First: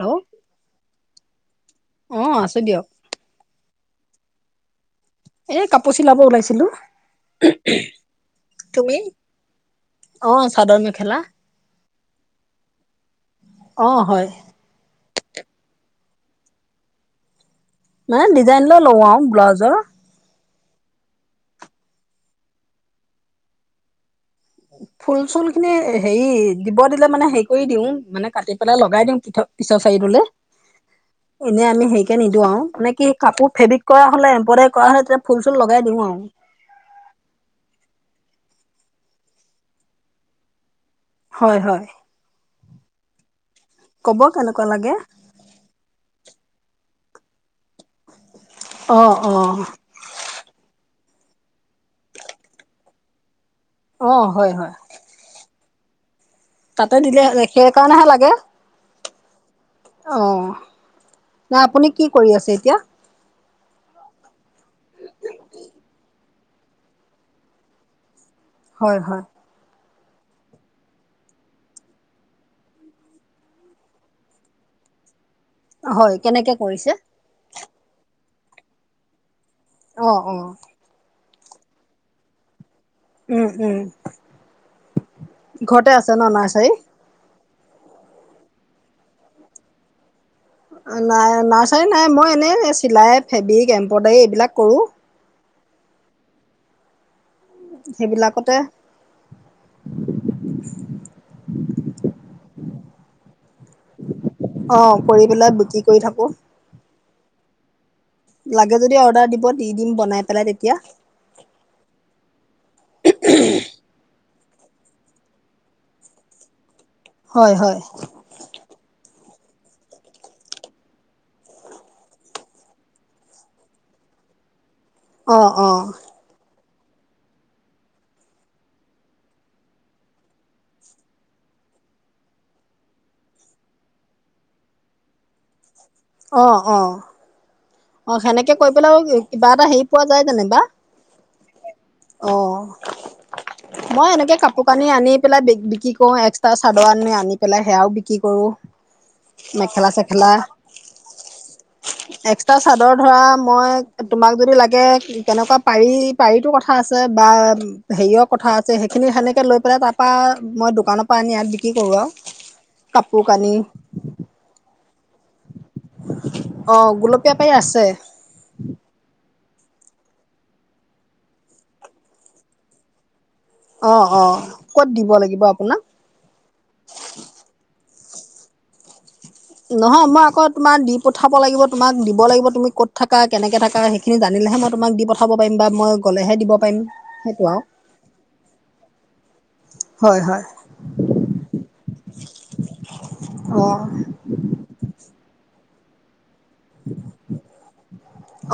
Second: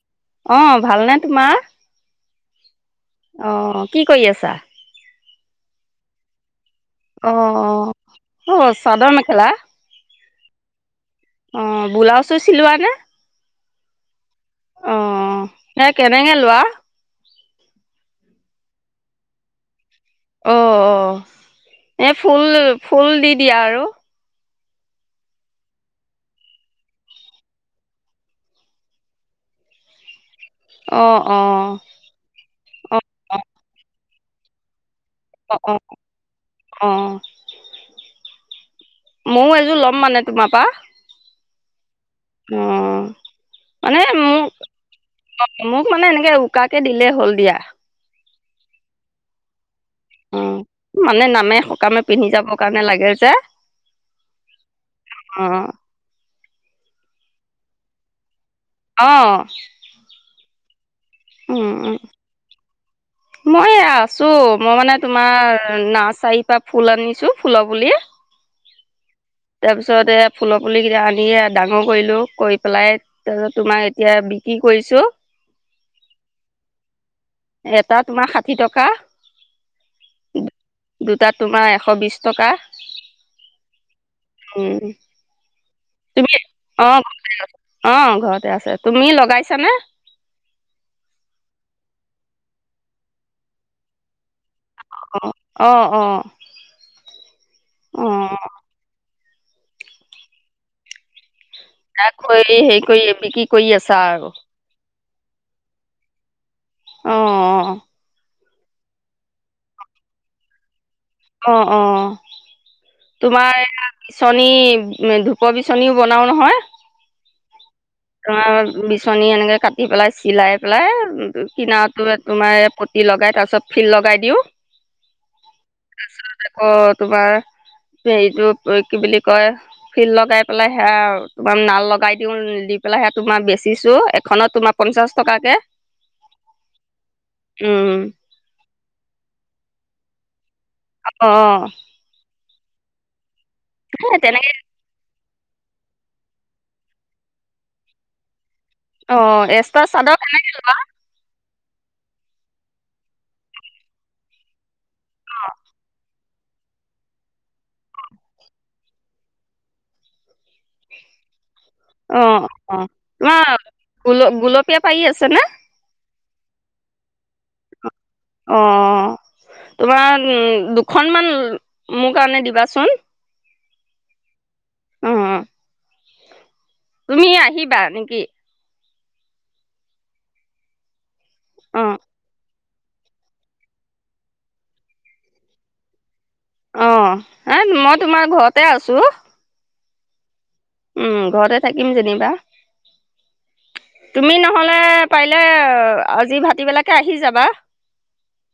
Hello আহ ভালনেে তোমাৰ অ আছো দিয়ক আহ্ কি কৰি আছা? এ কাপোৰ চিলাব ওলাইছিলো। অ তুমি চাদৰ মেখেলা। অ চাদৰ মেখেলা। অ ব্লাউজো চিলোৱা নে? অ হয় অ এ কেনেকে লোৱা? ন ডিজাইন ল লোৱাওঁ ব্লউজ। অ অ এ ফুল ফুল দি দিয়া আৰু ফুল চুল খিনি হেৰি দিব দিলে মানে হেৰি কৰি দিওঁ মানে কাটি পেলাই লগাই দিওঁ পি পিছৰ চাৰিটোলে। অ অ এনে আমি সেকে নিদো আৰু মানে অ কি অ কাপোৰ ফেব্ৰিক কৰা হ'লে এম্ব্ৰইডাৰী কৰা হলে। ত অ ফুল-চুল অ লগাই দিওঁ আৰু। অ ময়ো এযোৰ লম মানে তোমাৰ পা। হয়-হয়। উম, মানে কেনেকুৱা লাগে মোক-মোক মানে এনেকে উকাকে দিলে হল দিয়া। অ-অ, উ, মানে নামে সকামে পিন্ধি যাব কাৰণে লাগে যে, অ', হয়-হয়। অ তাতে দিলে সেই কাৰণেহে লাগে। অ আহ, উম নাই আপুনি উম কি কৰি আছে এতিয়া? মই আছো মই মানে তোমাৰ নাৰ্চাৰীৰ পৰা ফুল আনিছো ফুলৰ পুলি। হয়-হয়, তাৰ পিছত এ ফুলৰ পুলি কেইটা আনি ডাঙৰ কৰিলো কৰি, পেলাই তাৰপিছত তোমাৰ এতিয়া বিক্ৰী কৰিছো। হয়, কেনেকে কৰিছে? এটা তোমাৰ ষাঠি টকা। অহ, অ দুটাত তোমাৰ এশ বিশছ টকা। উম-উম, উম ঘৰতে আছে ন তুমি নাৰ্চাৰী? অ অ' ঘৰতে আছে, তুমি লগাইছানে? নাই, নাৰ্চাৰী নাই, মই এনেই চিলাই, ফেব্ৰিক, এমব্ৰইডাৰী এইবিলাক কৰোঁ। অ অ' অ', অ সেইবিলাকতে [unintelligible] [unintelligible] কৰি হেই কৰি বিকি কৰি আছা আৰু। অ কৰি পেলাই বিকি কৰি থাকো। অ-অ, লাগে, যদি অৰ্ডাৰ দিব দি দিম বনাই পেলাই তেতিয়া। অ অ চনী ধূপৰ বিচনীও বনাও নহয়। হয়-হয়, তোমাৰ বিচনী এনেকৈ কাটি পেলাই, চিলাই পেলাই কিনাৰটো তোমাৰ পটি লগাই তাৰপিছত ফিল লগাই দিওঁ। অ'-অ', অ', তোমাৰ হেৰিটো কি বুলি কয়, ফিল্ লগাই পেলাই সেয়া তোমাৰ নাল লগাই দিও দি। পেলাহে তোমাৰ বেচিছো এখনত তোমাৰ পঞ্চাশ টকাকে, অহ-অহ উম অ' সেনেকে কৈ পেলাই আৰু কিবা এটা হেৰি পোৱা যায় যেনিবা। অ অ মই এনেকে তেনেকে কাপোৰ কানি আনি পেলাই বি বিক্ৰী কৰো এক্সট্ৰা চাদৰ আনি আনি পেলাই সেয়াও বিক্ৰী কৰো। অ এক্সট্ৰা চাদৰ কেনেকে লোৱা, এক। চাদৰ ধৰা মই তোমাক যদি লাগে, কেনেকুৱা পাৰি, পাৰিতো কথা আছে বা হেৰিয়ৰ কথা আছে সেইখিনি সেনেকে লৈ পেলাই তাৰ পৰা মই দোকানৰ পৰা আনি, বিক্ৰী কৰো আৰু অ অ কাপোৰ কানি তোমাৰ গুল গুলপীয়া, পাৰি আছে নে, অ গুলপীয়া পাৰি আছে, অ। তোমাৰ দুখনমান মোৰ কাৰণে দিবাচোন, অ অ ক'ত অ দিব লাগিব আপোনাক তুমি আহিবা নে? কি, নহয় মই আকৌ তোমাৰ দি, পঠাব লাগিব অ তোমাকিব লাগিব তুমি ক' থাকা কেনেকৈ থাকা সেইখিনি জানিলেহে মই তোমাক দি পঠাব পাৰিম বা মই, গ'লেহে দিব পাৰিম সেইটো আৰু অঁহ মই তোমাৰ ঘৰতে আছো, হয় হয়। উম ঘৰতে যেনিবা অ তুমি নহলে, পাৰিলে আজি ভাত,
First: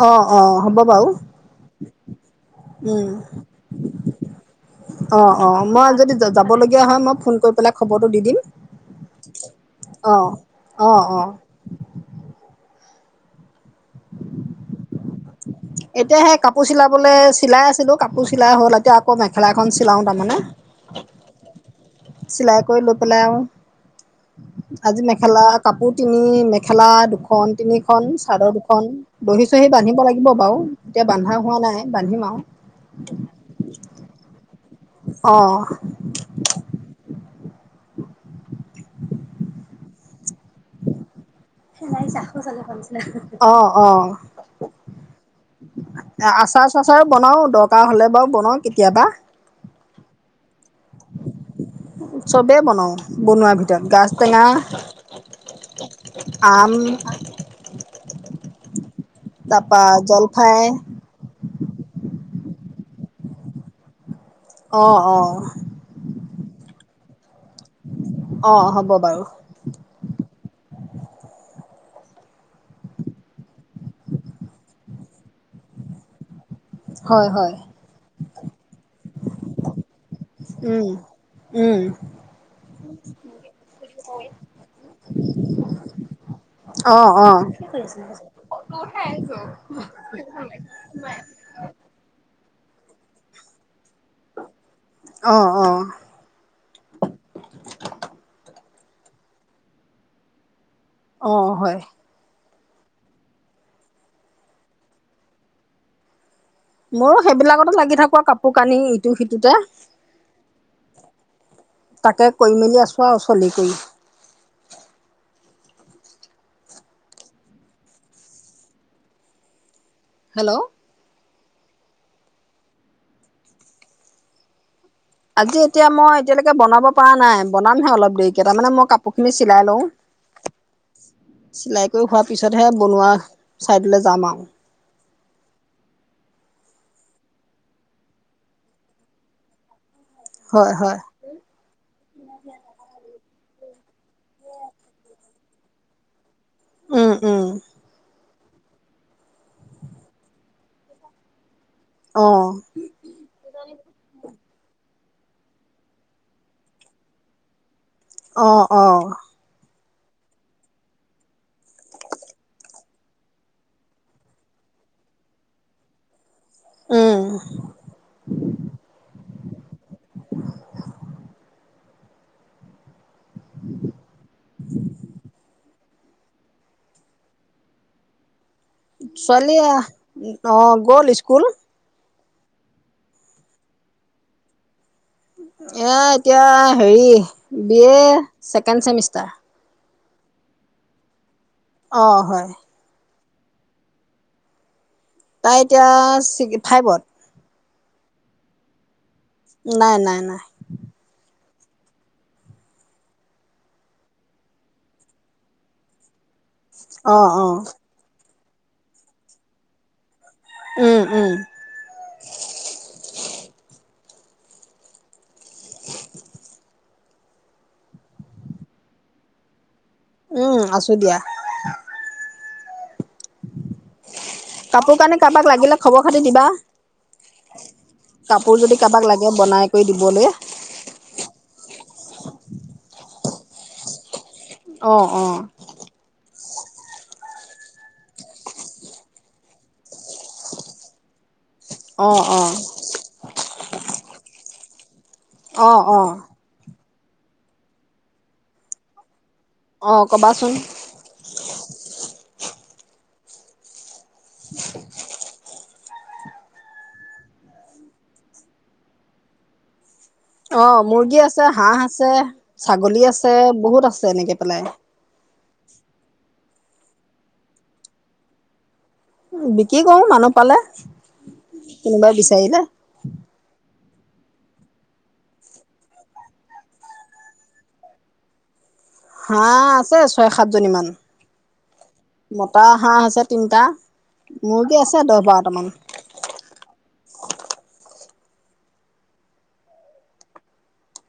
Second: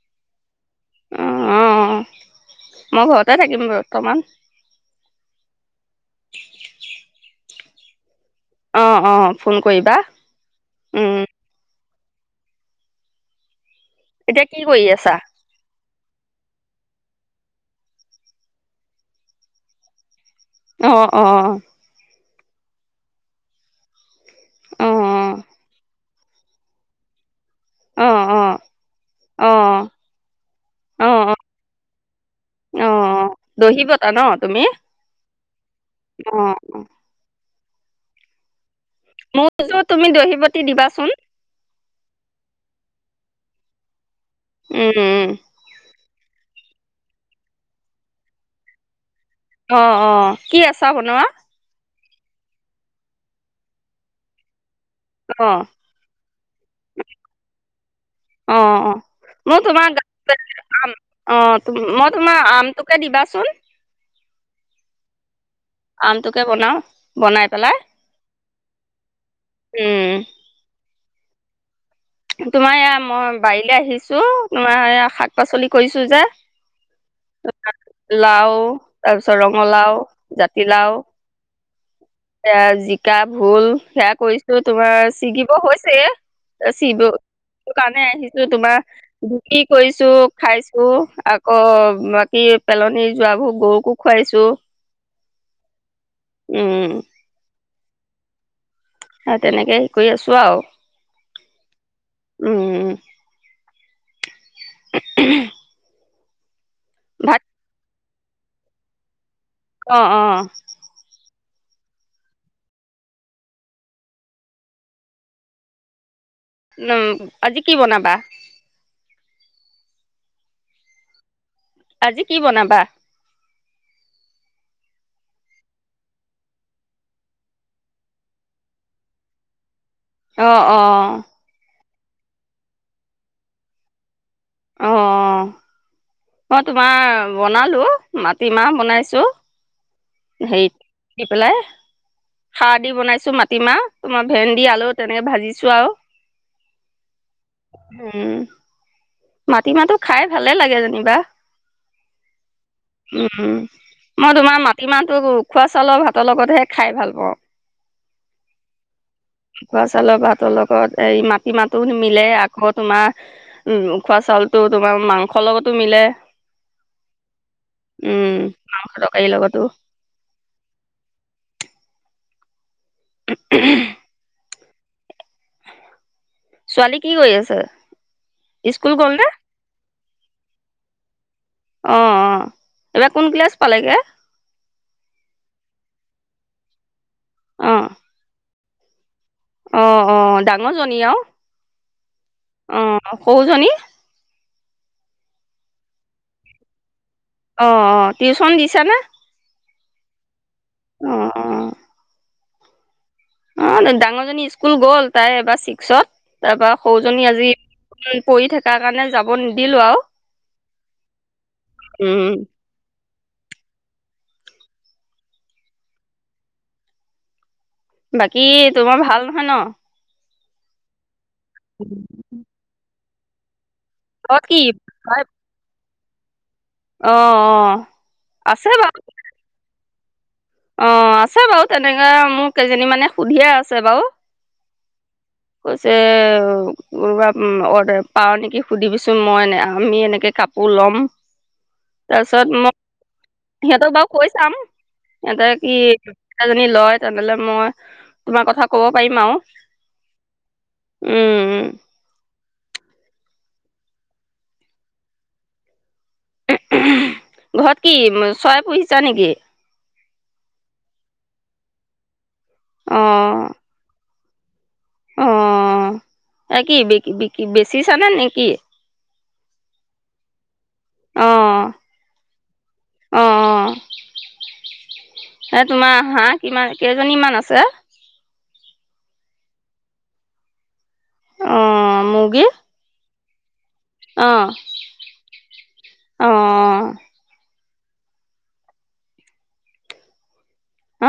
অ অ হ'ব বাৰু অ অ মই উম ঘৰতে থাকিম বৰ্তমান অ অ মই যদি যাবলগীয়া হয় মই ফোন, কৈ পেলাই খবৰটো দি দিম, অঁ অঁ ফোন কৰিবা অ অ অ উম, এতিয়া কি কৰি আছা? এতিয়া সেই কাপোৰ চিলাবলৈ চিলাই আছিলোঁ কাপোৰ চিলাই হ'ল এতিয়া আকৌ মেখেলা এখন চিলাওঁ তাৰমানে, অ অ চিলাই কৰি লৈ পেলাও আৰু, অ অ আজি মেখেলা কাপোৰ, তিনি মেখেলা দুখন, দুখন অ তিনিখন চাদৰ দুখন দহি অ অ চহি বান্ধিব লাগিব বাৰু এতিয়া অ বান্ধা হোৱা নাই বান্ধিম আৰু, অ অ অঁ অঁ। মোৰযোৰ তুমি দহিবাতি দিবাচোন। অঁ অঁ। উম উম চাৰ বনাওঁ দৰকাৰ হ'লে বাৰু বনাওঁ কেতিয়াবা, অঁ অঁ কি আছা বনোৱা। চবেই বনাওঁ বনোৱাৰ ভিতৰত গাজ টেঙা। অ আম, অ অ মই তাৰ পা তোমাৰ গা- জলফাই আম অ মই তোমাৰ আমটোকে দিবাচোন অ অ আমটোকে বনাও বনাই পেলাই অ হ'ব বাৰু উম তোমাৰ এয়া মই বাৰীলে আহিছো তোমাৰ শাক পাচলি কৰিছো যে। হয়, হয়, লাও তাৰপিছত ৰঙালাও। উম। জাতিলাও উম, এয়া জিকা ভোল সেয়া কৰিছো তোমাৰ ছিগিব হৈছে চি অ', অ', কাৰণে আহিছো তোমাৰ বিকি কৰিছো খাইছো আকৌ সে পেলনি যোৱাবোৰ গৰুকো খুৱাইছো অ অ উম [inaudible] হ তেনেকে হে কৰি আছো আৰু অহ হয় উম [unintelligible] মইও ভাত সেইবিলাকতো লাগি থাকো পোৱা কাপোৰ কানি ইটো সিটোতে অ অ তাকে কৰি মেলি আছোঁ আৰু চলি কৰি। উম আজি কি বনাবা‌? হেল্ল'। আজি কি বনাবা? আজি এতিয়া মই এতিয়ালৈকে বনাব পৰা নাই বনামহে অলপ দেৰিকে তাৰমানে মই কাপোৰ খিনি চিলাই লওঁ। অ অ। হৈ হোৱাৰ পিছতহে বনোৱা ছাইডলৈ যাম আও অ মই তোমাৰ বনালো মাটিমাহ বনাইছো হয়, হেৰিত হয়, দি পেলাই খাৰ দি বনাইছো মাটিমাহ তোমাৰ ভেন্দি আলু তেনেকে ভাজিছ চো আও উম, উম। উম মাটিমাহটো খাই ভালে লাগে যেনিবা। অ', উম মই তোমাৰ মাটিমাহ ওখোৱা চাউলৰ ভাতৰ লগতহে খাই ভাল পাওঁ। অহ অহ ওখোৱা চাউলৰ ভাতৰ লগত এই মাটি মাহতো নিমিলে আকৌ তোমাৰ উ ওখোৱা চাউল তো তোমাৰ মাংসৰ লগতো মিলে। উম, উম মাংস তৰকাৰীৰ লগতো [unintelligible] উ [unintelligible] ছোৱালী কি কৰি আছে? স্কুল গ'ল নে ছোৱালী, অ গ'ল স্কুল। অ এইবাৰ কোন ক্লাছ পালেগে? ইয়া এতিয়া হেৰি, অ বিয়ে, ছেকেণ্ড চেমিষ্টাৰ। অ অ ডাঙৰ জনী আৰু, অঁ হয়। অঁ সৰু জনি? তাই এতিয়া ফাইভত। অঁ অঁ টিউচন দিছানে? নাই নাই নাই। অঁ অঁ। অ ডাঙৰজনী স্কুল গ'ল তাই এবাৰ ছিক্সত, তাৰ পৰা অ সৰুজনী অ আজি, কৰি থকা কাৰণে যাব নিদিলো আৰু, উম উম। উ [unintelligible] উম বাকী তোমাৰ ভাল নহয় ন? উম আছো দিয়া। উম [unintelligible] কাপোৰ কানি কাৰোবাক লাগিলে, খবৰ খাতি দিবা, অ অ আছে বাৰু। দিবলে। অঁ আছে বাৰু তেনেকে মোক কেইজনী মানে সুধিয়ে আছে বাৰু। অ অ কৈছে। কবা অৰ্ডাৰ পাওঁ নেকি, সুধিবিচোন মই আমি এনেকে কাপোৰ ল'ম। অ তাৰপিছত মই সিহঁতক বাৰু, কৈ চাম। অ অ অ [unintelligible] তেনেহ'লে মই তোমাৰ কথা কব পাৰিম আৰু, অঁ কবাচোন, উম ঘৰত কি চৰাই পুহিছা নেকি? অঁ মুৰ্গী আছে হাঁহ আছে, অ ছাগলী আছে বহুত আছে এনেকে আপেলাই [unintelligible] অ এই কি বিক বিকি বেছি চানে নেকি? বিক্ৰী কৰো মানুহ পালে অ কোনোবাই বিচাৰিলে অ এ তোমাৰ হাহ কিমান কেইজনীমান আছে? হাঁহ আছে ছয় সাত জনী মান অ মুৰ্গী মতা হাঁহ আছে তিনটা অ মৰ্গী আছে দহ বাৰটামান অ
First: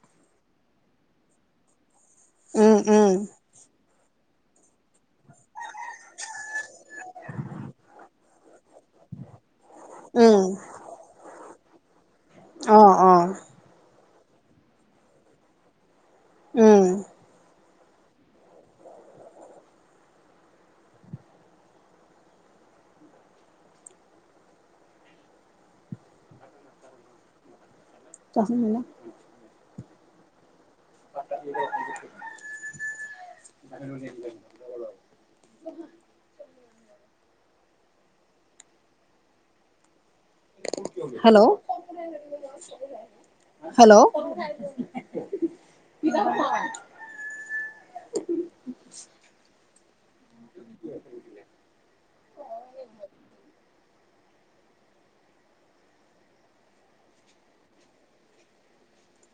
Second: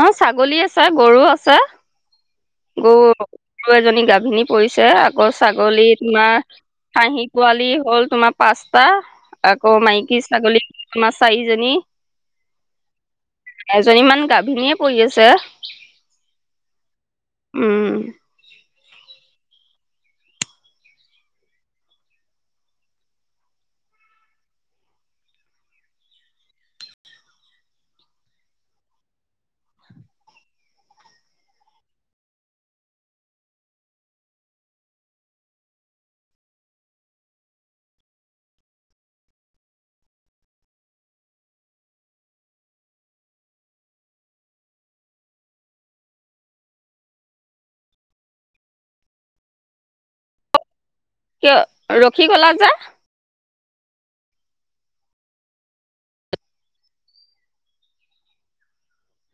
অ ছাগলী আছে গৰু আছে উম গৰু উম গৰু এজনী গাভিনী পৰিছে আকৌ ছাগলী তোমাৰ হাঁহি পোৱালি হল তোমাৰ পাঁচটা আকৌ মাইকী উম ছাগলী তোমাৰ চাৰিজনী অ অ এজনী মান গাভ ভিনিয়ে পুহি আছে উম উম তাহ ম [unintelligible] হেল্ল' হেল্ল' [unintelligible] কিয় ৰখি গলা যে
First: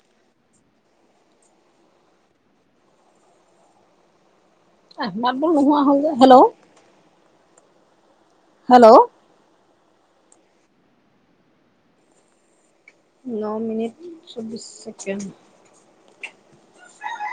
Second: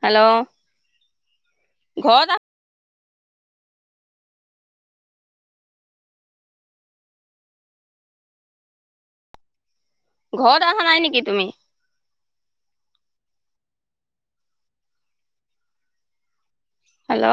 হেল্ল' ঘৰত আ আহ মাত বোৰ নোহোৱা হল যে হেল্ল' হেল্ল' ঘৰত অহা নাই নেকি তুমি? ন মিনিট চৌব্বিছ ছেকেণ্ড হেল্ল'